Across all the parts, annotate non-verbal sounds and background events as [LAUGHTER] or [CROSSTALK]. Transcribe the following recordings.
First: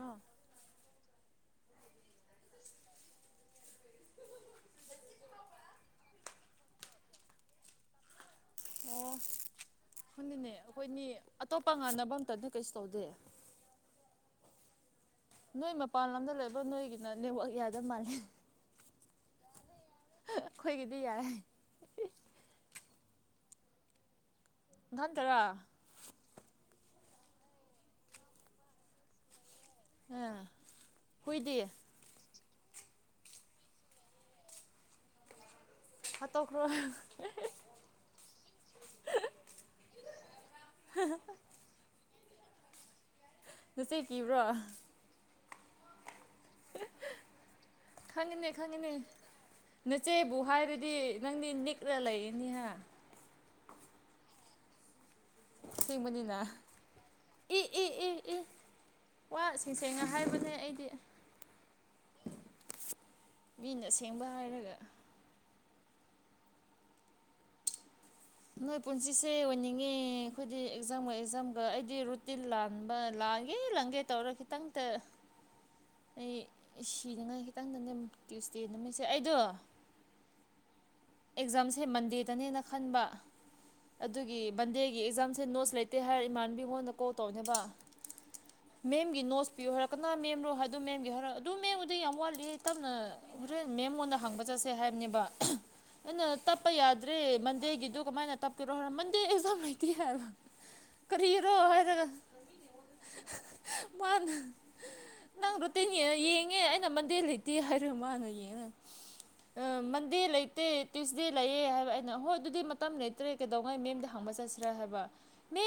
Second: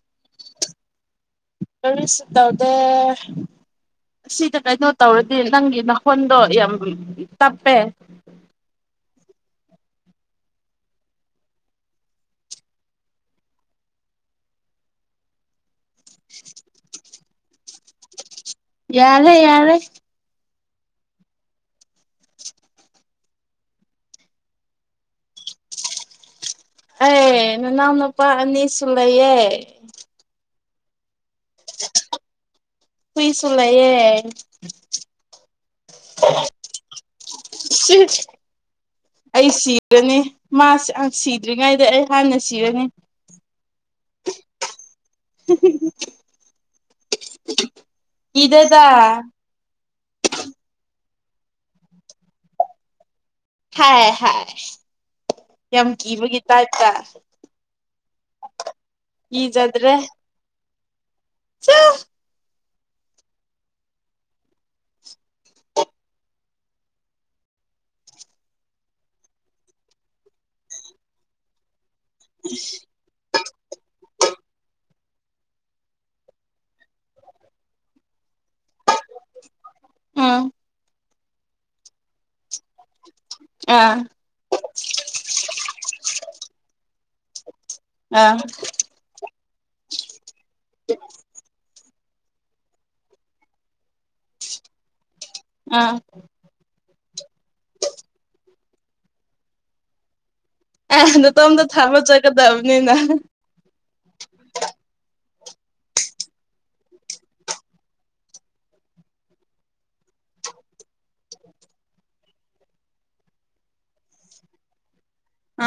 ꯑꯣ ꯀꯔꯤꯁꯨ ꯇꯧꯗꯦ ꯫ ꯁꯤꯗ ꯀꯩꯅꯣ ꯇꯧꯔꯗꯤ ꯅꯪꯒꯤ ꯅꯟꯈꫭꯟꯗꯣ ꯌꯥꯝ ꯇꯥꯞꯄꯦ꯫ ꯑꯣ ꯍꯣꯏꯅꯤꯅꯦ ꯑꯩꯈꯣꯏꯅꯤ ꯑꯇꯣꯞꯄ ꯉꯥꯟꯅꯕ ꯑꯝꯇꯗ ꯀꯩꯁꯨ ꯇꯧꯗꯦ꯫ ꯅꯣꯏ ꯃꯄꯥꯟ ꯂꯝꯗ ꯂꯩꯕ ꯅꯣꯏꯒꯤꯅ ꯅꯦꯠꯋꯥꯛ ꯌꯥꯗ ꯃꯥꯜꯂꯦ ꯫ ꯌꯥꯔꯦ ꯌꯥꯔꯦ꯫ ꯑꯩꯈꯣꯏꯒꯤꯗꯤ ꯌꯥꯏ꯫ ꯅꯊꯥꯟꯇꯔꯥ ꯑꯩ ꯅꯅꯥꯎ ꯅꯨꯄꯥ ꯑꯅꯤꯁꯨ ꯂꯩꯌꯦ꯫ ꯑꯥ ꯍꯨꯏꯗꯤ ꯍꯨꯏꯁꯨ ꯂꯩꯌꯦ ꯍꯥꯠꯇꯣꯛꯈ꯭ꯔꯣ ꯁꯤ ꯑꯩ ꯁꯤꯔꯅꯤ ꯃꯥ ꯑ ꯁꯤꯗ꯭ꯔꯤꯉꯩꯗ ꯑꯩ ꯍꯥꯟꯅ ꯁꯤꯔꯅꯤ [UNINTELLIGIBLE] ꯈꯪꯉꯤꯅꯦ ꯀꯤꯗꯦꯗ ꯈꯪꯉꯤꯅꯦ ꯅꯆꯦꯕꯨ ꯍꯥꯏꯔꯗꯤ ꯅꯪꯗꯤ ꯅꯤꯛꯔ ꯂꯩꯔꯅꯤ ꯍꯥ ꯍꯥꯏ ꯍꯥꯏ ꯌꯥꯝ ꯑꯁꯦꯡꯕꯅꯤꯅ ꯀꯤꯕꯒꯤ ꯇꯥꯏꯞꯇ ꯏ ꯏ ꯏ ꯏ ꯋꯥ ꯁꯦꯡꯁꯦꯡꯅ ꯍꯥꯏꯕꯅꯦ ꯑꯩꯗꯤ ꯆꯥꯥ ꯃꯤꯅ ꯑꯁꯦꯡꯕ ꯍꯥꯏꯔꯒ ꯅꯣꯏ ꯄꯨꯟꯁꯤꯁꯦ ꯑꯣꯏꯅꯤꯡꯉꯦ ꯑꯩꯈꯣꯏꯗꯤ ꯑꯦꯛꯖꯥꯝꯒ ꯑꯦꯛꯖꯥꯝꯒ ꯑꯩꯗꯤ ꯔꯨꯠ ꯇꯤꯟ ꯂꯥꯜꯕ ꯂꯥꯏ ꯏ ꯂꯪꯒꯦ ꯇꯧꯔ ꯈꯤꯇꯪꯇ ꯑꯩ ꯁꯤꯅꯤꯉꯥꯏ ꯈꯤꯇꯪꯗꯅꯦ ꯇ꯭ꯌꯨꯁꯗꯦ ꯅꯨꯃꯤꯠꯁꯦ ꯑꯩꯗꯣ ꯑꯥ ꯑꯦꯛꯖꯥꯝꯁꯦ ꯃꯟꯗꯦꯗꯅꯦꯅ ꯈꯟꯕ ꯑꯥ ꯑꯗꯨꯒꯤ ꯃꯟꯗꯦꯒꯤ ꯑꯦꯛꯖꯥꯝꯁꯦ ꯅꯣꯠꯁ ꯂꯩꯇꯦ ꯍꯥꯏꯔ ꯏꯃꯥꯟꯕꯤ ꯉꯣꯟꯗ ꯀꯣꯜ ꯇꯧꯕꯅꯦꯕ ꯑꯥ ꯃꯦꯝꯒꯤ ꯅꯣꯠꯁ ꯄꯤꯌꯨ ꯍꯥꯏꯔꯛ ꯀꯅꯣ ꯃꯦꯝꯔꯣ ꯍꯥꯏꯗꯣ ꯃꯦꯝꯒꯤ ꯍꯥꯏꯔꯛ ꯑꯗꯨ ꯃꯦꯝꯒꯤꯗꯤ ꯌꯥꯝ ꯋꯥꯠꯂꯤꯌꯦ ꯇꯞꯅ ꯍꯣꯔꯦꯟ ꯃꯦꯝꯉꯣꯟꯗ ꯍꯪꯕ ꯆꯠꯁꯦ ꯍꯥꯏꯕꯅꯦꯕ ꯑ ꯑꯩꯅ ꯇꯞꯄ ꯌꯥꯗ꯭ꯔꯦ ꯃꯟꯗꯦꯒꯤꯗꯨ ꯀꯃꯥꯏꯅ ꯇꯞꯀꯦꯔꯣ ꯍꯥꯏꯔ ꯃꯟꯗꯦ ꯑꯦꯛꯖꯥꯝ ꯂꯩꯇꯦ ꯍꯥꯏꯕ ꯑ ꯀꯔꯤꯔꯣ ꯅꯇꯣꯝꯇ ꯊꯥꯕ ꯍꯥꯏꯔꯒ ꯆꯠꯀꯗꯕꯅꯤꯅ ꯃꯥꯅ ꯅꯪ ꯔꯨꯇꯤꯟ ꯌꯦꯡ ꯌꯦꯡꯉꯦ ꯑꯩꯅ ꯃꯟꯗꯦ ꯂꯩꯇꯦ ꯍꯥꯏꯔ ꯃꯥꯅ ꯌꯦꯡꯉꯒ ꯑ ꯃꯟꯗꯦ ꯂꯩ ꯇꯦ ꯇ꯭ꯌꯨꯁꯗꯦ ꯂꯩꯌꯦ ꯍꯥꯏꯕ ꯑꯩꯅ ꯍꯣꯏ ꯑꯗꯨꯗꯤ ꯃꯇꯝ ꯂꯩꯇ꯭ꯔꯦ ꯀꯩꯗꯧꯉꯩ ꯃꯦꯝꯗ ꯍꯪꯕ ꯆꯠꯁꯤꯔꯥ ꯍꯥꯏꯕ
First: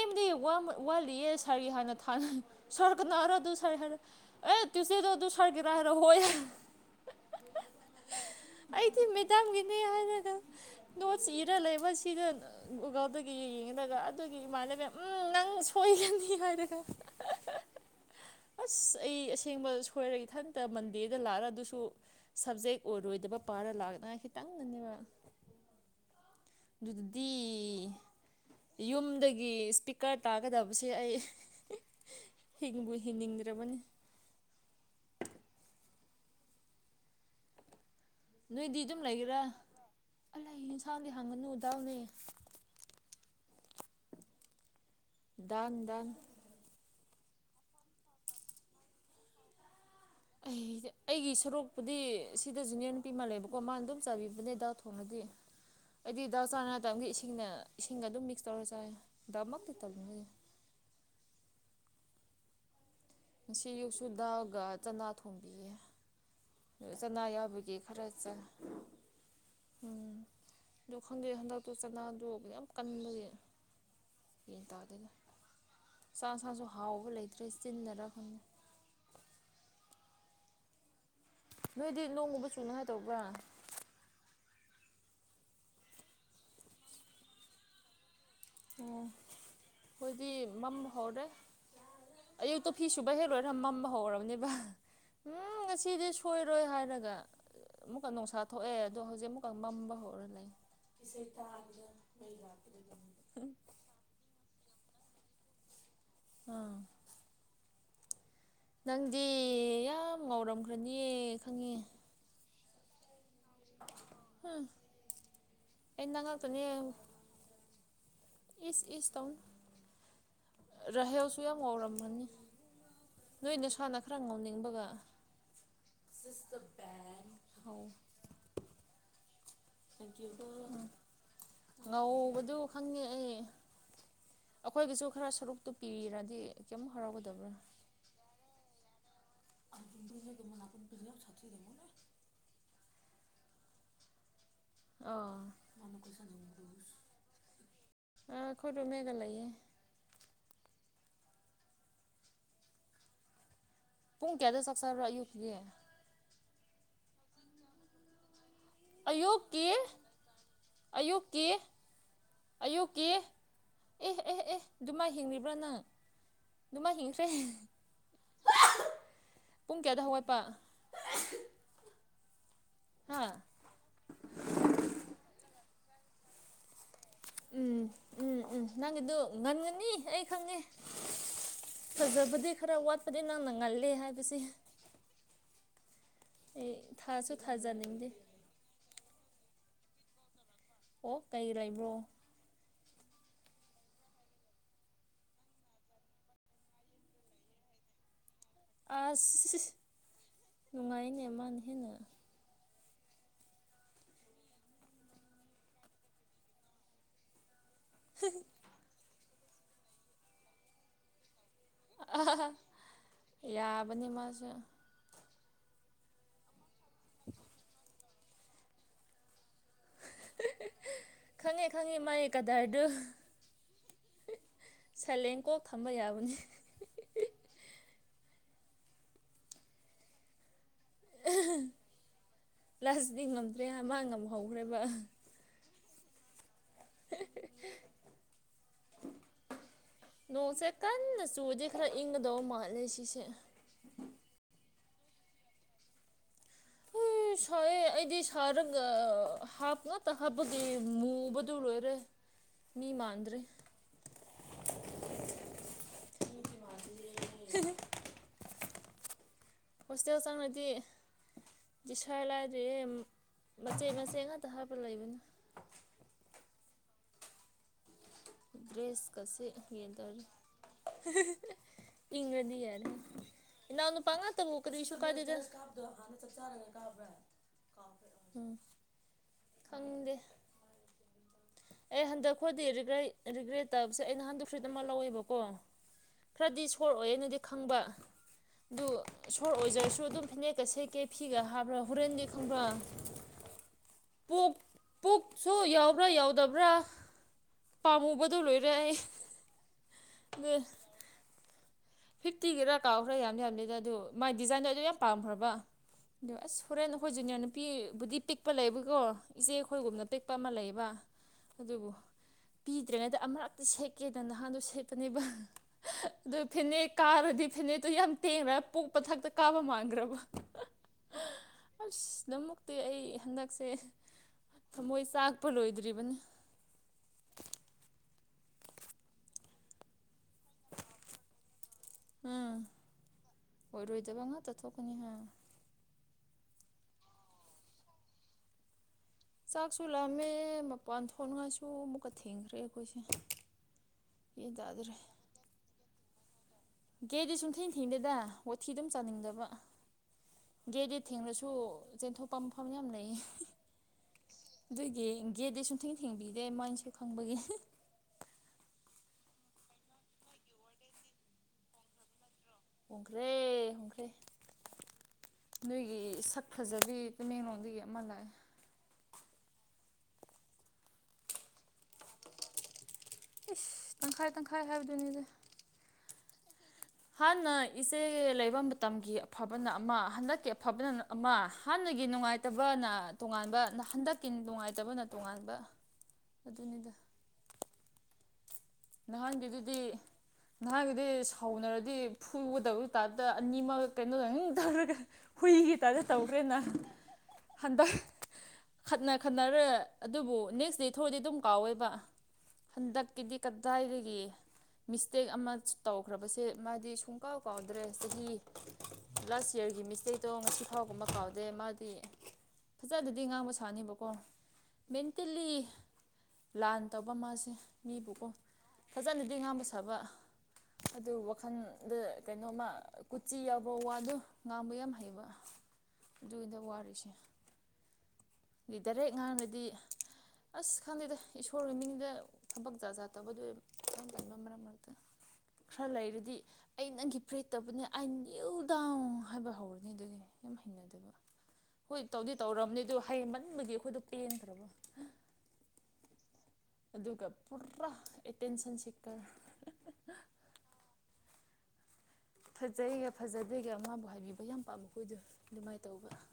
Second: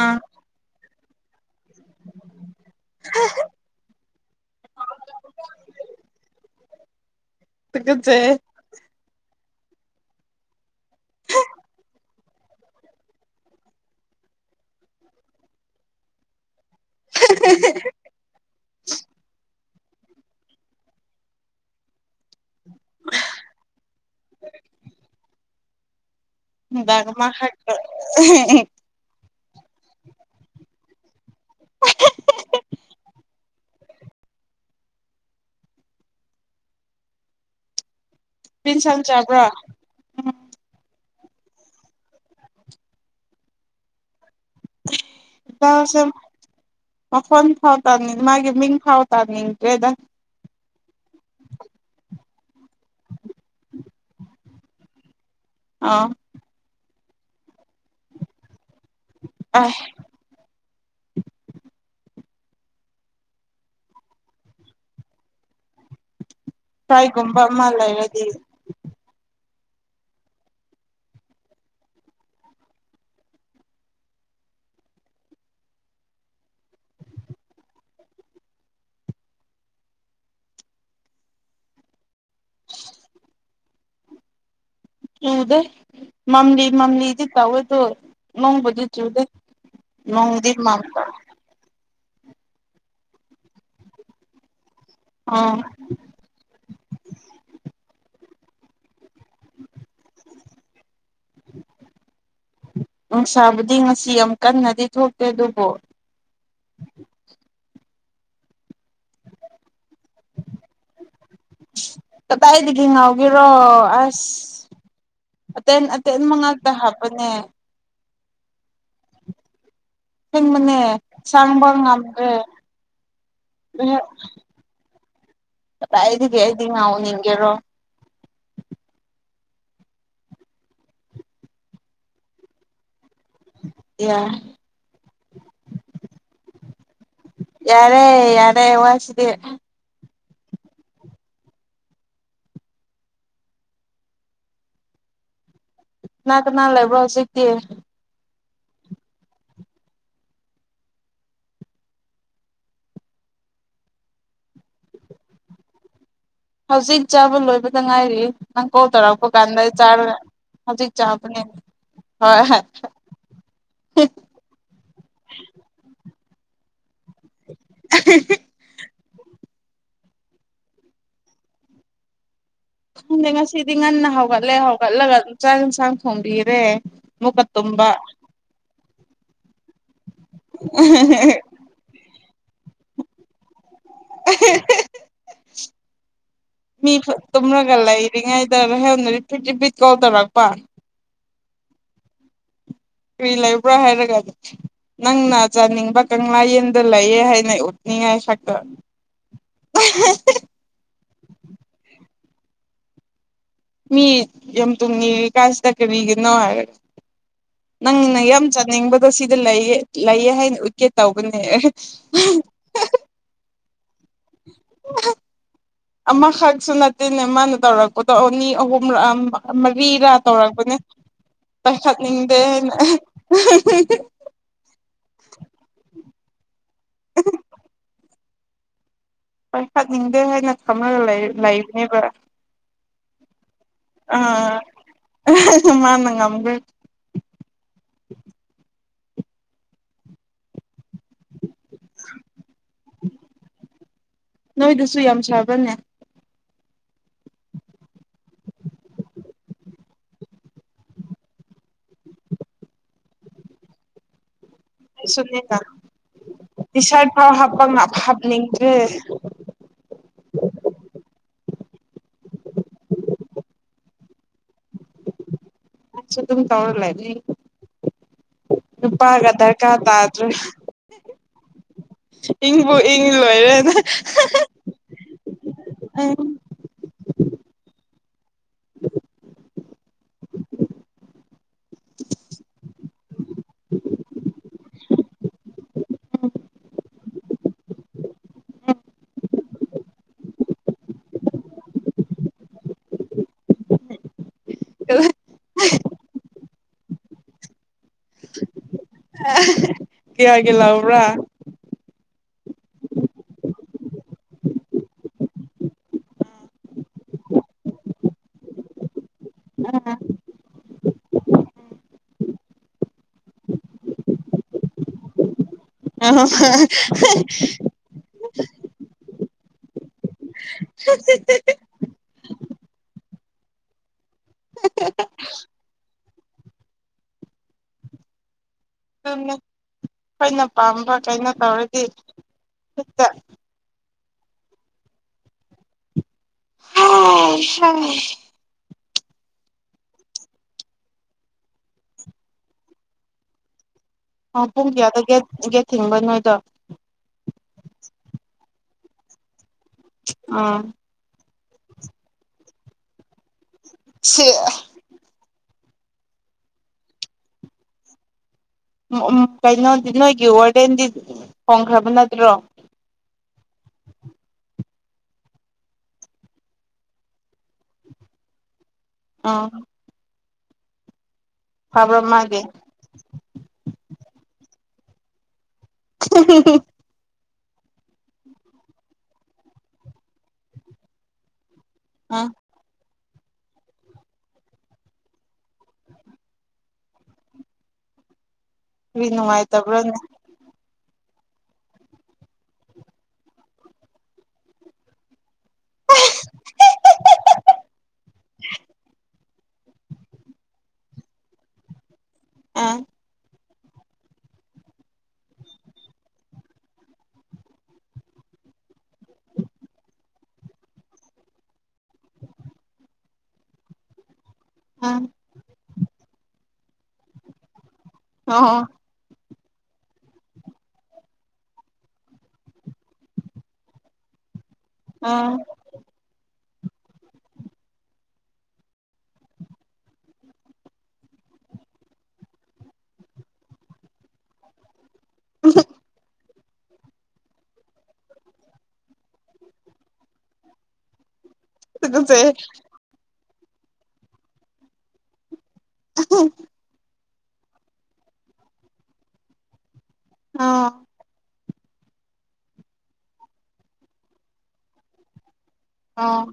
ꯑꯥ ꯋꯥꯠ ꯋꯥꯠꯂꯤꯌꯦ ꯁꯥꯔꯒꯤ ꯍꯥꯟꯅ ꯊꯥꯅ ꯁꯥꯔ ꯀꯅꯥꯔ ꯑꯗꯨ ꯁꯥꯔ ꯍꯥꯏꯔ ꯑꯦ ꯇꯨꯁꯗꯦꯗꯣ ꯑꯗꯨ ꯁꯥꯔꯒꯤꯔꯥ ꯍꯥꯏꯔ ꯍꯣꯏ ꯇꯨꯀꯠꯆꯩꯍꯦ ꯑꯩꯗꯤ ꯃꯦꯗꯥꯝꯒꯤꯅꯦ ꯍꯥꯏꯔꯒ ꯅꯣꯠꯁ ꯏꯔ ꯂꯩꯕ ꯁꯤꯗꯨ ꯗꯨꯒ ꯑꯗꯨꯒꯤ ꯌꯦꯡꯉꯒ ꯑꯗꯨꯒꯤ ꯏꯃꯥꯟꯅꯕꯤꯅ ꯎꯝ ꯅꯪ ꯁꯣꯏꯒꯅꯤ ꯍꯥꯏꯔꯒ [UNINTELLIGIBLE] ꯑꯁ ꯑꯩ ꯑꯁꯦꯡꯕ ꯁꯣꯏꯔꯒ ꯏꯊꯟꯇ ꯃꯟꯗꯦꯗ ꯂꯥꯛꯑꯒ ꯑꯗꯨꯁꯨ ꯁꯕꯖꯦꯛ ꯑꯣꯏꯔꯣꯏꯗꯕ ꯄꯥꯔ ꯂꯥꯛꯅꯤꯡꯉꯥꯏ ꯈꯤꯇꯪꯗꯅꯤꯕ ꯗꯥꯛ ꯑꯃ ꯑꯗꯨꯗꯗꯤ ꯍꯥꯞꯈ꯭ꯔꯣ ꯌꯨꯝꯗꯒꯤ ꯏꯁꯄꯤꯀꯔ ꯇꯥꯒꯗꯕꯁꯦ ꯑꯩ ꯍꯤꯡꯕꯨ ꯍꯤꯡꯅꯤꯡꯗ꯭ꯔꯕꯅꯤ ꯅꯣꯏꯗꯤ ꯑꯗꯨꯝ ꯏꯟꯁꯥꯡ ꯂꯩꯒꯦꯔꯥ ꯆꯥꯕ꯭ꯔꯥ ꯂꯩ ꯌꯦꯟꯁꯥꯡꯗꯤ ꯍꯡꯒꯅꯨ ꯗꯥꯜꯅꯦ ꯗꯥꯜ [UNINTELLIGIBLE] ꯗꯥꯜ ꯃꯈꯣꯟ ꯊꯣꯛꯇꯝꯃꯦ ꯃꯥꯒꯤ ꯃꯤꯡ ꯐꯥꯎ ꯇꯥꯅꯤꯡꯇ꯭ꯔꯦꯗ ꯑꯩꯗꯤ ꯑꯩꯒꯤ ꯁꯔꯨꯛꯄꯨꯗꯤ ꯁꯤꯗꯁꯨꯅꯦ ꯅꯨꯄꯤ ꯑꯃ ꯂꯩꯌꯦꯕꯀꯣ ꯃꯥꯅ ꯑꯗꯨꯝ ꯆꯥꯕꯤꯕꯅꯦ ꯗꯥꯜ ꯊꯣꯡꯉꯗꯤ ꯑꯥ ꯑꯩꯗꯤ ꯗꯥꯜ ꯆꯥꯅꯤꯡꯗꯕꯒꯤ ꯏꯁꯤꯡꯅ ꯏꯁꯤꯡꯒ ꯑꯗꯨꯝ ꯃꯤꯛꯁ ꯇꯧꯔ ꯆꯥꯏ ꯑꯥꯏ ꯗꯥꯜꯃꯛꯇꯤ ꯇꯟꯕꯒꯤ ꯉꯁꯤ ꯑꯌꯨꯛꯁꯨ ꯗꯥꯜꯒ ꯆꯥꯅꯥ ꯊꯣꯡꯕꯤꯌꯦ ꯆꯅꯥ ꯐ꯭ꯔꯥꯏꯒꯨꯝꯕ ꯑꯃ ꯌꯥꯎꯕꯒꯤ ꯈꯔ ꯂꯩꯔꯗꯤ ꯆꯥꯏ ꯎꯝ ꯑꯗꯣ ꯈꯪꯗꯦ ꯍꯟꯗꯛꯇꯨ ꯆꯅꯥꯗꯣ ꯌꯥꯝ ꯀꯟꯕꯒꯤ ꯒꯌꯥꯟ ꯇꯥꯗꯦꯗ ꯆꯥꯛ ꯏꯟꯁꯥꯡꯁꯨ ꯍꯥꯎꯕ ꯂꯩꯇ꯭ꯔꯦ ꯆꯤꯟꯅꯔ ꯈꯪꯗꯦ ꯅꯣꯏꯗꯤ ꯅꯣꯡꯒꯨꯝꯕ ꯆꯨꯅꯤꯉꯥꯏ ꯇꯧꯕ꯭ꯔꯥ ꯆꯨꯗꯦ ꯃꯝꯂꯤ ꯃꯝꯂꯤꯗꯤ ꯇꯧꯌꯦ ꯗꯨ ꯅꯣꯡꯕꯨꯗꯤ ꯑꯣ ꯆꯨꯗꯦ ꯅꯣꯡꯗꯤ ꯃꯪꯕ ꯇꯧꯗꯦ ꯑꯌꯨꯛꯇꯣ ꯐꯤ ꯁꯨꯕ ꯍꯦꯛ ꯂꯣꯏꯔ ꯃꯝꯕ ꯍꯧꯔꯕꯅꯦꯕ ꯑꯥ ꯎꯝ ꯉꯁꯤꯗꯤ ꯁꯨ ꯁꫭꯏꯔꯣꯏ ꯍꯥꯏꯔꯒ ꯑꯃꯨꯛꯀ ꯅꯨꯡꯁꯥ ꯊꯣꯛꯑꯦ ꯑꯗꯣ ꯍꯧꯖꯤꯛ ꯑꯃꯨꯛꯀ ꯃꯝꯕ ꯍꯧꯔ ꯂꯩ [UNINTELLIGIBLE] ꯅꯨꯡꯁꯥꯕꯨꯗꯤ ꯉꯁꯤ ꯌꯥꯝ ꯀꯟꯅꯗꯤ ꯊꯣꯛꯇꯦ ꯑꯗꯨꯕꯨ ꯎꯝ ꯅꯪꯗꯤ ꯌꯥꯝ ꯉꯥꯎꯔꯝꯈ꯭ꯔꯅꯤꯌꯦ ꯈꯪꯉꯦ ꯀꯗꯥꯏꯗꯒꯤ ꯉꯧ ꯌꯔꯣ [UNINTELLIGIBLE] ꯑꯁ ꯑꯇꯦꯟ ꯑꯩ ꯑꯇꯦꯟ ꯅꯪ ꯉꯥꯛꯇꯅꯦ ꯃꯉꯇ ꯍꯥꯞꯄꯅꯦ ꯏꯁ ꯏꯁ ꯇꯧꯟ ꯑꯁꯦꯡꯕꯅꯦ ꯔꯍꯌꯁꯨ ꯌꯥꯝ ꯁꯥꯡꯕ ꯋꯥꯎꯔꯝꯃꯅꯤ ꯉꯝꯗ꯭ꯔꯦ ꯅꯣꯏ ꯅꯁꯥꯅ ꯈꯔ ꯉꯧꯅꯤꯡꯕꯒ ꯀꯗꯥꯏꯗꯒꯤ ꯑꯩꯗꯤ ꯉꯧꯅꯤꯡꯒꯦꯔꯣ ꯎꯝ ꯉꯧꯕꯗꯨ ꯈꯪꯉꯦ ꯑꯩ ꯌꯥ ꯑꯩꯈꯣꯏꯒꯤꯁꯨ ꯈꯔ ꯁꯔꯨꯛꯇꯨ ꯄꯤꯔꯗꯤ ꯀꯩꯝ ꯍꯔꯥꯎꯒꯗꯕ꯭ꯔꯥ ꯌꯥꯔꯦ ꯌꯥꯔꯦ ꯋꯥꯏ ꯁꯤꯗꯦ ꯑ ꯄꯖꯗ ꯄꯕꯤꯅ ꯁꯥꯇꯤꯔꯤꯗꯕꯣꯅꯦ [UNINTELLIGIBLE] ꯑꯥ ꯀꯅꯥ ꯀꯅꯥ ꯂꯩꯥꯏꯕ꯭ꯔꯣ ꯍꯧꯖꯤꯛꯇꯤ ꯑ ꯑꯈꯣꯏ ꯃꯦꯒꯥ [UNINTELLIGIBLE] ꯂꯩꯌꯦ ꯄꯨꯡ ꯀꯌꯥꯗ ꯆꯥꯛꯆꯕ꯭ꯔꯥ ꯑꯌꯨꯛꯀꯤꯗꯤ ꯍꯧꯖꯤꯛ ꯆꯥꯕ ꯂꯣꯏꯕꯗ ꯉꯥꯏꯔꯤꯌ‌ꯦ ꯅꯪ ꯀꯣꯜ ꯊꯧꯔꯛ ꯀꯥꯟꯗꯥ ꯑꯌꯨꯛꯀꯤ ꯆꯥꯔꯒꯥ ꯍꯧꯖꯤꯛ ꯆꯥꯕꯅꯤ ꯑꯌꯨꯛꯀꯤ ꯍꯣꯏ ꯑꯌꯨꯛꯀꯤ ꯍꯣꯏ ꯑꯦ ꯑꯦ ꯑꯦ ꯑꯗꯨꯃꯥꯏ ꯍꯤꯡꯔꯤꯕ꯭ꯔꯥ ꯅꯪ ꯑꯗꯨꯃꯥꯏ ꯍꯤꯡꯈ꯭ꯔꯦ ꯄꯨꯡ ꯀꯌꯥꯗ ꯍꯧꯒꯠꯄ ꯍꯥ ꯈꯪꯗꯦ ꯉꯁꯤꯗꯤ ꯉꯟꯅꯥ ꯍꯧꯒꯠꯂꯦ ꯍꯧꯒꯠꯂꯒ ꯆꯥꯛ ꯌꯟꯁꯥꯡ ꯊꯣꯡꯕꯤꯔꯦ ꯑꯃꯨꯛꯀ ꯎꯝ ꯇꯨꯝꯕ ꯎꯝ ꯎꯝ ꯅꯪꯒꯤꯗꯨ ꯉꯟꯒꯅꯤ ꯑꯩ ꯈꯪꯉꯦ ꯐꯖꯕꯗꯤ ꯈꯔ ꯋꯥꯠꯄꯗꯤ ꯅꯪꯅ ꯉꯜꯂꯤꯦ ꯍꯥꯏ ꯑꯩ ꯃꯤ ꯊꯥꯁꯨ ꯇꯨꯝꯂꯒ ꯊꯥꯖꯅꯤꯡꯗꯦ ꯂꯩꯔꯤꯉꯩ ꯍ ꯔꯤꯄꯤꯠ [UNINTELLIGIBLE] ꯔꯤꯄꯤꯠ ꯀꯣꯜ ꯇꯧꯔꯛꯄ ꯑꯣ ꯀꯩ ꯂꯩꯕ꯭ꯔꯣ ꯀꯔꯤ ꯂꯩꯕ꯭ꯔꯥ ꯍꯥꯏꯔꯒ ꯑꯗꯨ [UNINTELLIGIBLE] ꯅꯪꯅ ꯆꯥꯅꯤꯡꯕ ꯀꯪꯂꯥꯌꯦꯟꯗ ꯂꯩꯌꯦ ꯍꯥꯏꯅ ꯎꯠꯅꯤꯡꯉꯥꯏ ꯁꯛꯇ ꯑꯁ ꯅꯨꯡꯉꯥꯏꯅꯦ ꯃꯅꯍꯦꯟꯅ ꯃꯤ ꯌꯥꯝ ꯇꯨꯝꯉ [UNINTELLIGIBLE] ꯀꯥꯁꯤꯗ ꯀꯔꯤꯒꯤꯅꯣ ꯍꯥꯏꯔ ꯅꯪꯅ ꯌꯥꯝ ꯆ ꯅꯤꯡꯕꯗꯣ ꯁꯤꯗ ꯂꯩꯌꯦ ꯂꯩꯌꯦ ꯍꯥꯏꯅ ꯎꯠꯀꯦ ꯇꯧꯕꯅꯦ ꯌꯥꯕꯅꯤ ꯃꯥꯁꯨ ꯑꯃꯈꯛꯁꯨ ꯅꯠꯇꯦꯅꯦ ꯃꯥꯅ ꯇꯧꯔꯛꯄꯗꯣ ꯑꯅꯤ ꯑꯍꯨꯝꯔꯛꯑ [UNINTELLIGIBLE] ꯃꯔꯤꯔꯥ ꯇꯧꯔꯛꯄꯅꯦ ꯈꯪꯉꯦ ꯈꯪꯉꯦ ꯄꯥꯏꯈꯠꯅꯤꯡꯗꯦ ꯍꯥꯏꯅ ꯁꯂꯦꯡ ꯀꯣꯛ ꯊꯝꯕ ꯌꯥꯕꯅꯤ [UNINTELLIGIBLE] ꯍꯣꯏ ꯍꯥꯠꯅꯤꯡꯗꯦ ꯍꯥꯏꯅ ꯈꯝꯃꯒ ꯂꯩ ꯂꯩꯔꯤꯅꯦꯕ ꯄ꯭ꯂꯥꯁꯗꯤ ꯉꯝꯗ꯭ꯔꯦ ꯑꯃ ꯑꯥ ꯉꯝꯍꯧꯈ꯭ꯔꯦꯕ ꯃꯥꯅ ꯉꯝꯒ꯭ꯔꯦ [UNINTELLIGIBLE] ꯅꯣꯡꯁꯦ ꯀꯟꯅ ꯆꯨꯗꯤ ꯈꯔ ꯏꯪꯒꯗꯧ ꯃꯥꯜꯂꯦ ꯁꯤꯁꯦ ꯅꯣꯏꯗꯨꯁꯨ ꯌꯥꯝ ꯁꯥꯕꯅꯦ ꯁꯥꯏꯑꯦ ꯑꯩꯗꯤ ꯁꯥꯔꯒ ꯍꯥꯞ ꯉꯥꯛꯇ ꯍꯥꯞꯄꯒꯤ ꯃꯨꯕꯗꯨ ꯂꯣꯏꯔꯦ ꯃꯤ ꯃꯥꯥꯟꯗ꯭ꯔꯦ ꯁꯨꯝꯅꯤꯅ ꯇꯤ ꯁꯥꯔꯠ ꯐꯥꯎ ꯍꯥꯞꯄ ꯍꯥꯞꯅꯤꯡꯗ꯭ꯔꯦ ꯍꯣꯁꯇꯦꯜ ꯆꯪꯅꯗꯤ ꯗꯤꯁ꯭ꯋꯥꯏ ꯂꯥꯏꯗꯤꯌꯦ ꯃꯆꯦꯠ ꯃꯆꯦꯠ ꯉꯥꯛꯇ ꯍꯥꯞꯄ ꯂꯩꯕꯅ [UNINTELLIGIBLE] ꯑꯗꯨꯝ ꯇꯧꯔ ꯂꯩꯅꯤ ꯗ꯭ꯔꯦꯁ ꯀꯁꯦ ꯗꯔꯀꯥꯔ ꯌꯦꯟꯗꯔ ꯇꯥꯗ꯭ꯔꯦ ꯏꯪꯒꯔꯗꯤ ꯏꯪꯕꯨ ꯌꯥꯔꯦ ꯏꯪ ꯂꯣꯏꯔꯦꯅ ꯏꯟꯅꯥꯎꯅꯨꯄꯥꯉꯛꯇꯕꯨ ꯀꯔꯤꯁꯨ ꯀꯥꯏꯗꯦꯗ ꯎꯝ ꯈꯪꯗꯦ ꯑꯩ ꯍꯟꯗꯛ ꯈꯣꯗꯤ ꯔꯤꯒ꯭ꯔꯩ ꯔꯤꯒ꯭ꯔꯦꯠ ꯇꯕꯁꯦ ꯑꯩꯅ ꯍꯟꯗꯛ ꯐ꯭ꯔꯤꯠ ꯑꯃ ꯂꯧꯋꯦꯕꯀꯣ ꯈꯔꯗꯤ ꯁꯣꯔ ꯑꯣꯏꯌꯦꯅꯗꯤ ꯈꯪꯕ ꯑꯗꯨ ꯁꯣꯔ ꯑꯣꯏꯖꯔꯁꯨ ꯑꯗꯨꯝ ꯐꯅꯦꯛꯀ ꯁꯦꯠꯀꯦ ꯐꯤꯒ ꯍꯥꯕ꯭ꯔꯥ ꯍꯣꯔꯦꯟꯒꯤ ꯈꯪꯕ꯭ꯔꯥ ꯄꯨꯛ ꯄꯨꯛꯁꯨ ꯌꯧ ꯕ꯭ꯔꯥ ꯌꯥꯎꯗꯕ꯭ꯔꯥ ꯄꯥꯝꯃꯨꯕꯗꯨ ꯂꯣꯏꯔꯦ ꯑꯩ ꯀꯌꯥꯒꯤ ꯂꯥꯎꯕ꯭ꯔꯥ ꯐꯤꯐꯇꯤꯒꯤꯔꯥ ꯀꯥꯎꯈ꯭ꯔꯥ ꯌꯥꯝꯗꯤ ꯌꯥꯝꯗꯦꯗ ꯑꯗꯨ ꯃꯥꯏ ꯗꯤꯖꯥꯏꯟꯗꯣ ꯑꯗꯨ ꯌꯥꯝ ꯄꯥꯝꯈ꯭ꯔꯕ ꯑꯗꯨ ꯑꯁ ꯍꯣꯔꯦꯟ ꯑꯈꯣꯏ ꯖꯨꯅꯤꯌꯔ ꯅꯨꯄꯤꯕꯨꯗꯤ ꯄꯤꯛꯄ ꯂꯩꯕꯀꯣ ꯑꯥ ꯏꯆꯦꯈꯣꯏꯒꯨꯝꯅ ꯄꯤꯛꯄ ꯑꯃ ꯂꯩꯌꯦꯕ ꯑꯗꯨꯕꯨ ꯄꯤꯗ꯭ꯔꯤꯉꯩꯗ ꯑꯃꯔꯛꯇꯤ ꯁꯦꯠꯀꯦꯗꯅ ꯅꯍꯥꯟꯗꯣ ꯁꯦꯠꯄꯅꯦꯕ [UNINTELLIGIBLE] ꯅꯦꯛ ꯀꯥꯔꯗꯤ ꯐꯅꯦꯛꯇꯨ ꯌꯥꯝ ꯇꯦꯡꯔ ꯄꯨꯛꯄꯊꯛꯇ ꯀꯥꯕ ꯃꯥꯟꯒ꯭ꯔꯕ [UNINTELLIGIBLE] ꯑꯁ ꯅꯃꯨꯛꯇꯤ ꯑꯩ ꯍꯟꯗꯛꯁꯦ ꯊꯃꯣꯏ ꯆꯥꯛꯄ ꯂꯣꯏꯗ꯭ꯔꯤꯕꯅꯤ [UNINTELLIGIBLE] ꯑꯈꯣꯏꯅ ꯄꯥꯝꯕ ꯀꯩꯅꯣ ꯇꯧꯔꯤ ꯑ ꯑꯣꯏꯔꯣꯏꯗꯕ ꯉꯥꯛꯇ ꯊꯣꯛꯀꯅꯤ ꯍꯥꯏ [UNINTELLIGIBLE] ꯆꯥꯛꯁꯨ ꯂꯥꯝꯃꯦ ꯃꯄꯥꯟ ꯊꯣꯡꯅꯉꯥꯏꯁꯨ ꯑꯃꯨꯛꯀ ꯊꯦꯡꯈ꯭ꯔꯦ ꯑꯈꯣꯏꯁꯦ ꯑ ꯄꯨꯡ ꯀꯌꯥꯗ ꯒꯦꯠ ꯒꯦꯠ ꯊꯤꯡꯕ ꯅꯣꯏꯗꯣ ꯒꯦꯗꯤ ꯁꯨꯝꯊꯤ ꯊꯦꯡꯗꯦꯗ ꯋꯥꯊꯤꯗꯨꯝ ꯆꯥꯅꯤꯡꯗꯕ ꯑ ꯒꯦꯗꯤ ꯊꯤꯡꯔꯁꯨ ꯆꯦꯟꯊꯣꯛꯄꯝ ꯃꯐꯝ ꯌꯥꯝ ꯂꯩꯌꯦ ꯁꯤ ꯑꯗꯨꯒꯤ ꯒꯦꯗꯤ ꯁꯨꯡ ꯊꯤꯡ ꯊꯤꯡꯕꯤꯗꯦ ꯃꯥꯏꯁꯦ ꯈꯪꯕꯒꯤ ꯀꯩꯅꯣꯗꯤ ꯅꯣꯏꯒꯤ ꯋꯥꯔꯗꯦꯟꯗꯤ ꯐꯣꯡꯈ꯭ꯔꯕ ꯅꯠꯇ꯭ꯔꯣ ꯍꯣꯡꯈ꯭ꯔꯦ ꯍꯣꯡꯈ꯭ꯔꯦ ꯅꯣꯏꯒꯤ ꯁꯛ ꯐꯖꯕꯤ ꯇꯃꯦꯡꯂꯣꯡꯗꯒꯤ ꯑꯃ ꯂꯥꯛꯑꯦ ꯑꯥ ꯐꯕ꯭ꯔ ꯃꯥꯒꯦ ꯏꯁ ꯇꯪꯈꯥꯏ ꯇꯪꯈꯥꯏ ꯍꯥꯏꯕꯗꯨꯅꯤꯗꯤ [UNINTELLIGIBLE] ꯍꯥꯟꯅ ꯏꯆꯦ ꯂꯩꯕ ꯃꯇꯝꯒꯤ ꯑꯐꯕꯅ ꯑꯃ ꯍꯟꯗꯛꯀꯤ ꯑꯐꯕꯅ ꯑꯃ ꯍꯥꯟꯅꯒꯤ ꯑꯥ ꯅꯨꯡꯉꯥꯏꯇꯕꯅ ꯇꯣꯉꯥꯟꯕ ꯍꯟꯗꯛꯀꯤ ꯅꯨꯡꯉꯥꯏꯇꯕꯅ ꯇꯣꯉꯥꯟꯕ ꯑꯗꯨꯅꯤꯗ ꯀꯔꯤ ꯅꯍꯥꯟꯒꯤꯗꯨꯗꯤ ꯅꯨꯡꯉꯥꯏꯇꯕ꯭ꯔꯥꯅꯦ ꯅꯍꯥꯟꯒꯤꯗꯤ ꯁꯥꯎꯅꯔꯗꯤ ꯐꯨꯒꯗꯕꯗꯨ ꯇꯥꯇ ꯑꯅꯤꯃꯛ ꯀꯩꯅꯣꯗ ꯇꯧꯔꯒ ꯍꯨꯏꯒꯤ ꯇꯗ ꯇꯧꯈ꯭ꯔꯦꯅ ꯍꯟꯗꯛ ꯈꯠꯅ ꯈꯠꯅꯔꯦ ꯑꯗꯨꯕꯨ ꯅꯦꯛꯁ ꯗꯦ ꯊꯣꯛꯑꯥꯗꯤ ꯑꯗꯨꯝ ꯀꯥꯎꯋꯦꯕ ꯑꯥ ꯍꯟꯗꯛꯀꯤꯗꯤ ꯀꯗꯥꯏꯗꯒꯦ ꯃꯤꯁꯇꯦꯛ ꯑꯃ ꯇꯧꯈ꯭ꯔꯕꯁꯦ ꯃꯥꯗꯤ ꯁꯨꯡꯀꯥꯎ ꯀꯥꯎꯗ꯭ꯔꯦ ꯆꯍꯤ ꯂꯥꯁ ꯌꯌꯥꯔꯒꯤ ꯃꯤꯁꯇꯦꯛꯇꯣ ꯉꯁꯤ ꯐꯥꯎꯒꯨꯝꯕ ꯀꯥꯎꯗꯦ ꯃꯥꯗꯤ ꯐꯖꯗꯗꯤ ꯉꯥꯡꯕ ꯁꯥꯅꯤꯕꯀꯣ ꯑꯥ ꯃꯦꯟꯇꯦꯜꯂꯤ ꯂꯥꯟ ꯇꯧꯕ ꯃꯥꯁꯦ ꯃꯤꯕꯨ ꯑꯣ ꯐꯖꯅꯗꯤ ꯉꯥꯕ ꯁꯥꯕ ꯑꯗꯨ ꯋꯥꯈꯜꯗ ꯀꯩꯅꯣꯃ ꯀꯨꯆꯤ ꯌꯥꯎꯕ ꯋꯥꯗꯣ ꯉꯥꯡꯕ ꯌꯥꯝ ꯍꯩꯕ ꯑꯥ ꯑꯗꯨꯏꯗ ꯋꯥꯔꯤꯁꯦ ꯒꯤ ꯗꯥꯏꯔꯦꯛ ꯉꯥꯡꯉꯥꯗꯤ ꯑꯁ ꯈꯪꯗꯦꯗ ꯏꯁꯣꯔꯒꯤ ꯃꯤꯡꯗ ꯊꯕꯛ ꯆꯥꯖꯥ ꯇꯧꯕꯗꯣ ꯏꯆꯥꯡ ꯇꯟꯕ ꯃꯔꯛ ꯃꯔꯛꯇ ꯈꯔ ꯂꯩꯔꯗꯤ ꯑꯩ ꯅꯪꯒꯤ ꯐꯔꯦꯠꯇꯕꯅꯦ ꯑꯥꯏ ꯌꯌꯨ ꯗꯥꯎ ꯍꯥꯏꯕ ꯍꯧꯔꯅꯤ ꯑꯗꯨꯗꯤ ꯌꯥꯝ ꯍꯩꯅꯗꯕ ꯍꯣꯏ ꯇꯨꯀꯠꯆꯩꯍꯦ ꯇꯧꯗꯤ ꯇꯧꯔꯕꯅꯤ ꯑ ꯑꯗꯨ ꯍꯌꯦꯡꯃꯟꯕꯗꯤ ꯑꯩꯈꯣꯏꯗꯣ ꯄꯦꯟꯗ꯭ꯔꯕ [UNINTELLIGIBLE] ꯑꯗꯨꯒ ꯄꯨꯔꯥ ꯑꯦꯇꯦꯟꯁꯟꯁꯤ ꯑ ꯐꯖꯩꯒ ꯐꯖꯗꯦꯒ ꯃꯥꯕꯨ ꯍꯥꯏꯕꯤꯕ ꯌꯥꯝ ꯄꯥꯝꯕ ꯑꯩꯈꯣꯏꯗꯣ ꯑꯗꯨꯃꯥꯏꯅ ꯇꯧꯕ ꯑꯥ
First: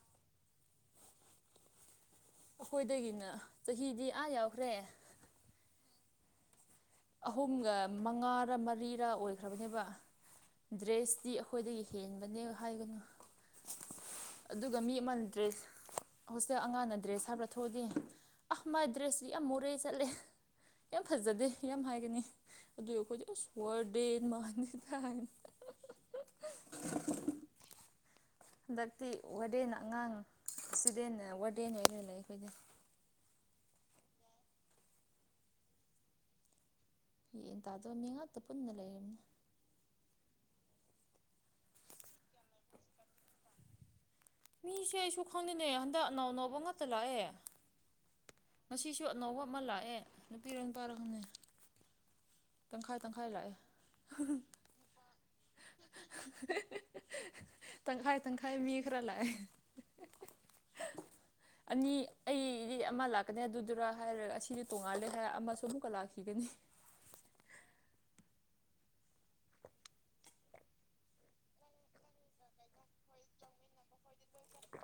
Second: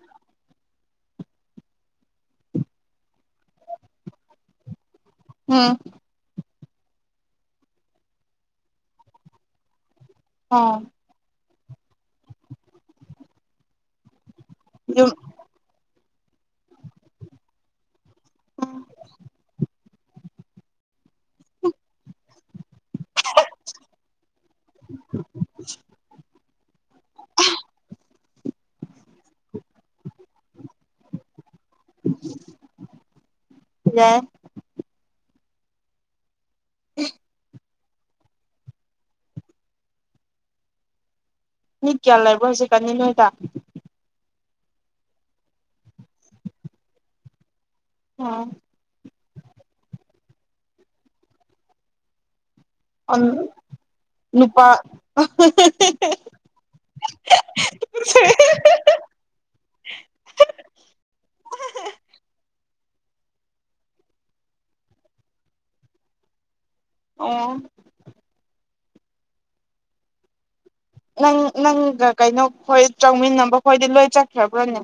ꯑꯩꯈꯣꯏꯗꯒꯤꯅ ꯆꯍꯤꯗꯤ ꯑꯥ ꯌꯥꯎꯈ꯭ꯔꯦ ꯎꯝ ꯑꯍꯨꯝꯒ ꯃꯉꯥꯔ ꯃꯔꯤꯔ ꯑꯣꯏꯈ꯭ꯔꯕꯅꯦꯕ ꯑꯥ ꯗ꯭ꯔꯦꯁꯇꯤ ꯑꯩꯈꯣꯏꯗꯒꯤ ꯍꯦꯟꯕꯅꯦ ꯍꯥꯏꯒꯅꯨ ꯑꯗꯨꯒ ꯃꯤ ꯌꯨꯝ ꯃꯜꯗ꯭ꯔꯦꯁ ꯍꯣꯁꯇꯦꯜ ꯑꯉꯥꯡꯅ ꯗ꯭ꯔꯦꯁ ꯍꯥꯏꯕ꯭ꯔꯥ ꯊꯣꯛꯑꯗꯤ ꯑꯍ ꯃꯥꯥꯏ ꯗ꯭ꯔꯦꯁꯁꯤ ꯌꯥꯝ ꯃꯨꯔꯛꯁ ꯆꯠꯂꯦ ꯌꯥꯝ ꯐꯖꯗꯦ ꯌꯥꯝ ꯍꯥꯏꯒꯅꯤ ꯑꯗꯨ ꯑꯩꯈꯣꯏꯗꯤ ꯑꯁꯔꯗꯦ ꯃꯥꯉꯦ ꯇꯥꯏꯅ [INAUDIBLE] ꯍꯟꯗꯛꯇꯤ ꯋꯥꯔꯗꯦꯟ ꯑꯉꯥꯡ ꯏꯁꯇꯨꯗꯦꯟꯅ ꯋꯥꯔꯗꯦꯟ ꯑꯣꯏꯔꯣꯏ ꯂꯩ ꯑꯩꯈꯣꯏꯁꯦ ꯌꯥꯏ [INAUDIBLE] ꯇ ꯑꯗꯨ ꯃꯤ ꯉꯛꯇ ꯄꯨꯟꯅ ꯂꯩ ꯃꯤ ꯀꯌꯥ ꯂꯩꯕꯑꯣ ꯍꯧꯖꯤꯛꯅꯤ ꯅꯣꯏꯗ ꯃꯤꯁꯦ ꯑꯩꯁꯨ ꯈꯪꯗꯅꯦ ꯍꯟꯗꯛ ꯅꯅꯥꯎ ꯅꯧꯕ ꯉꯥꯛꯇ ꯂꯥꯛꯑꯦ ꯑꯣ ꯉꯁꯤꯁꯨ ꯑꯅꯧꯕ ꯑꯃ ꯂꯥꯛꯑꯦ ꯅꯨꯄꯤꯔ ꯄꯥꯔꯈꯪꯉꯦ ꯇꯪꯈꯥꯏ ꯑꯟ ꯇꯪꯈꯥꯏ ꯂꯥꯛꯑꯦ ꯅꯨꯄꯥ ꯇꯪꯈꯥꯏ ꯇꯪꯈꯥꯏ ꯃꯤ ꯈꯔ ꯂꯥꯛꯑꯦ ꯑꯅꯤ ꯑꯩꯗꯤ ꯑꯃ ꯂꯥꯛ ꯑꯗꯨꯗꯨꯔ ꯍꯥꯏꯔꯒ ꯑꯗꯨꯗꯨꯔꯥ ꯍꯥꯏꯔ ꯑꯁꯤꯗꯤ ꯇꯣꯉꯥꯜꯂꯦ ꯍꯥꯏꯔ ꯑꯃꯁꯨ ꯑꯃꯨꯛꯀ ꯂꯥꯛꯈꯤꯒꯅꯤ ꯑꯌꯥ ꯅꯪ ꯅꯪꯒ ꯀꯩꯅꯣꯈꯣꯏ ꯆꯧꯃꯤꯟꯅꯕꯈꯣꯏꯗꯤ ꯂꯣꯏ ꯆꯠꯈ꯭ꯔꯕ꯭ꯔꯅꯦ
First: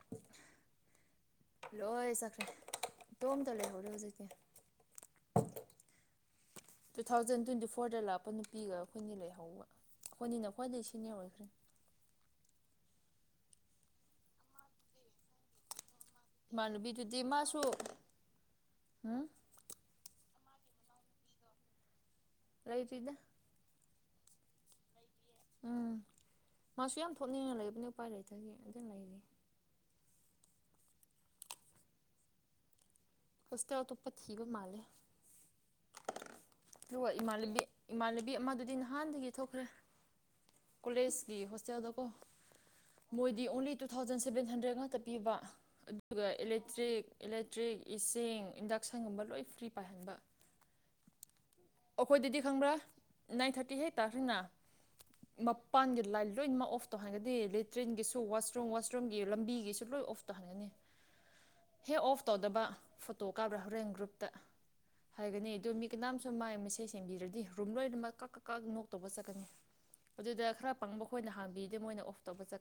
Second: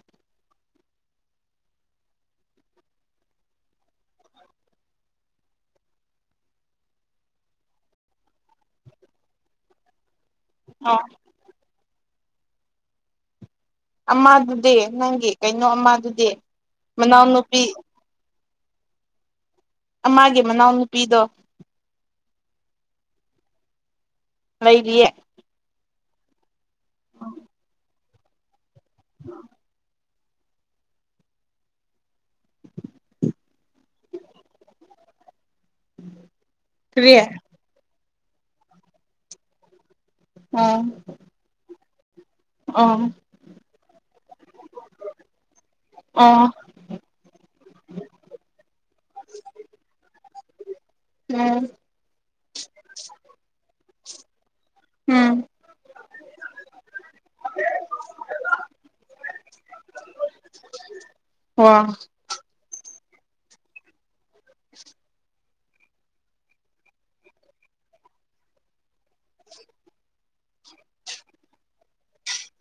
ꯂꯣꯏ ꯆꯈ꯭ꯔꯦ ꯏꯇꯣꯝꯇ ꯂꯩꯍꯧꯔꯦ ꯍꯧꯖꯤꯛꯀꯤ ꯇꯨ ꯊꯥꯎꯖꯟ ꯇ꯭ꯋꯦꯟꯇꯤ ꯐꯣꯔꯗ ꯂꯥꯛꯄ ꯅꯨꯄꯤꯒ ꯑꯩꯈꯣꯏꯅꯤ ꯂꯩꯍꯧꯕ ꯑꯩꯈꯣꯏꯅꯤꯅ ꯈ꯭ꯋꯥꯏꯗꯩ ꯑꯣ ꯁꯦꯅꯤꯌꯔ ꯑꯣꯏꯈ꯭ꯔꯦ ꯑꯃꯗꯨꯗꯤ ꯅꯪꯒꯤ ꯀꯩꯅꯣ ꯑꯃꯗꯨꯗꯤ ꯏꯃꯥꯟꯅꯕꯤꯗꯨꯗꯤ ꯃꯥꯁꯨ ꯃꯅꯥꯎꯅꯨꯄꯤ ꯎꯝ ꯑꯃꯥꯒꯤ ꯃꯅꯥꯎꯅꯨꯄꯤꯗꯣ ꯂꯩꯇꯔꯤꯗꯥ ꯂꯩꯔꯤꯌꯦ ꯎꯝ ꯃꯥꯁꯨ ꯌꯥꯝ ꯊꯣꯛꯅꯤꯡꯅ ꯂꯩꯕꯅꯤ ꯎꯄꯥꯏ ꯂꯩꯇꯒꯤ ꯑꯗꯨ ꯂꯩꯔꯤ ꯍꯣꯁꯇꯦꯜ ꯑꯇꯣꯞꯄ ꯊꯤꯕ ꯃꯥꯜꯂꯦ ꯑꯗꯨꯒ ꯀꯔꯤ ꯑꯣ ꯏꯃꯥꯟꯅꯕꯤ ꯏꯃꯥꯟꯅꯕꯤ ꯑꯃꯗꯨꯗꯤ ꯅꯍꯥꯟꯗꯒꯤ ꯊꯣꯛꯈ꯭ꯔꯦ ꯀꯣꯂꯦꯁꯀꯤ ꯍꯣꯁꯇꯦꯜꯗ ꯀꯣ ꯑꯣ ꯃꯣꯏꯗꯤ ꯑꯣꯡꯂꯤ ꯇꯨ ꯊꯥꯎꯖꯟ ꯁꯚꯦꯟ ꯍꯟꯗ꯭ꯔꯦꯗ ꯉꯥꯛꯇ ꯄꯤꯕ ꯑꯗꯨꯒ ꯑꯣ ꯏꯂꯦꯛꯇ꯭ꯔꯤꯛ ꯏꯂꯦꯛꯇ꯭ꯔꯤꯛ ꯏꯁꯤꯡ ꯏꯟꯗꯛꯁꯟꯒꯨꯝꯕ ꯂꯣꯏ ꯐ꯭ꯔꯤ ꯄꯥꯏꯍꯟꯕ ꯎꯝ ꯑꯩꯈꯣꯏꯗꯗꯤ ꯈꯪꯕ꯭ꯔꯥ ꯅꯥꯏꯟ ꯊꯥꯔꯇꯤ ꯍꯦꯛ ꯇꯥꯈ꯭ꯔꯦꯅ ꯎꯝ ꯃꯄꯥꯟꯒꯤ ꯂꯥꯏꯟ ꯂꯣꯏꯅꯃꯛ ꯑꯣꯐ ꯇꯧ ꯍꯥꯏꯔꯒꯗꯤ ꯂꯦꯇ꯭ꯔꯤꯟꯒꯤꯁꯨ ꯋꯥꯁꯔꯨꯝ ꯋꯥꯁꯔꯨꯝꯒꯤ ꯂꯝꯕꯤꯒꯤꯁꯨ ꯂꯣꯏ ꯑꯣꯐ ꯇꯥꯍꯟꯒꯅꯤ ꯋꯥ ꯍꯦꯛ ꯑꯣꯐ ꯇꯧꯗꯕ ꯐꯣꯇꯣ ꯀꯥꯕ꯭ꯔꯥ ꯍꯣꯔꯦꯟ ꯒ꯭ꯔꯨꯞꯇ ꯍꯥꯏꯒꯅꯤ ꯑꯗꯨ ꯃꯤ ꯀꯤꯅꯥꯝꯁꯨ ꯃꯥꯏ ꯃꯦꯁꯦꯖ ꯌꯦꯡꯕꯤꯗꯔꯗꯤ ꯔꯨꯝ ꯂꯣꯏꯅꯃꯛ ꯀꯛ ꯀꯛ ꯀꯛ ꯅꯣꯛ ꯇꯧꯕ ꯆꯠꯀꯅꯤ ꯑꯗꯨꯗ ꯈꯔ ꯄꯪꯕ ꯑꯩꯈꯣꯏꯅ ꯍꯥꯡꯕꯤꯗ ꯃꯣꯏꯅ ꯑꯦꯐ ꯇꯧꯕ ꯆꯠ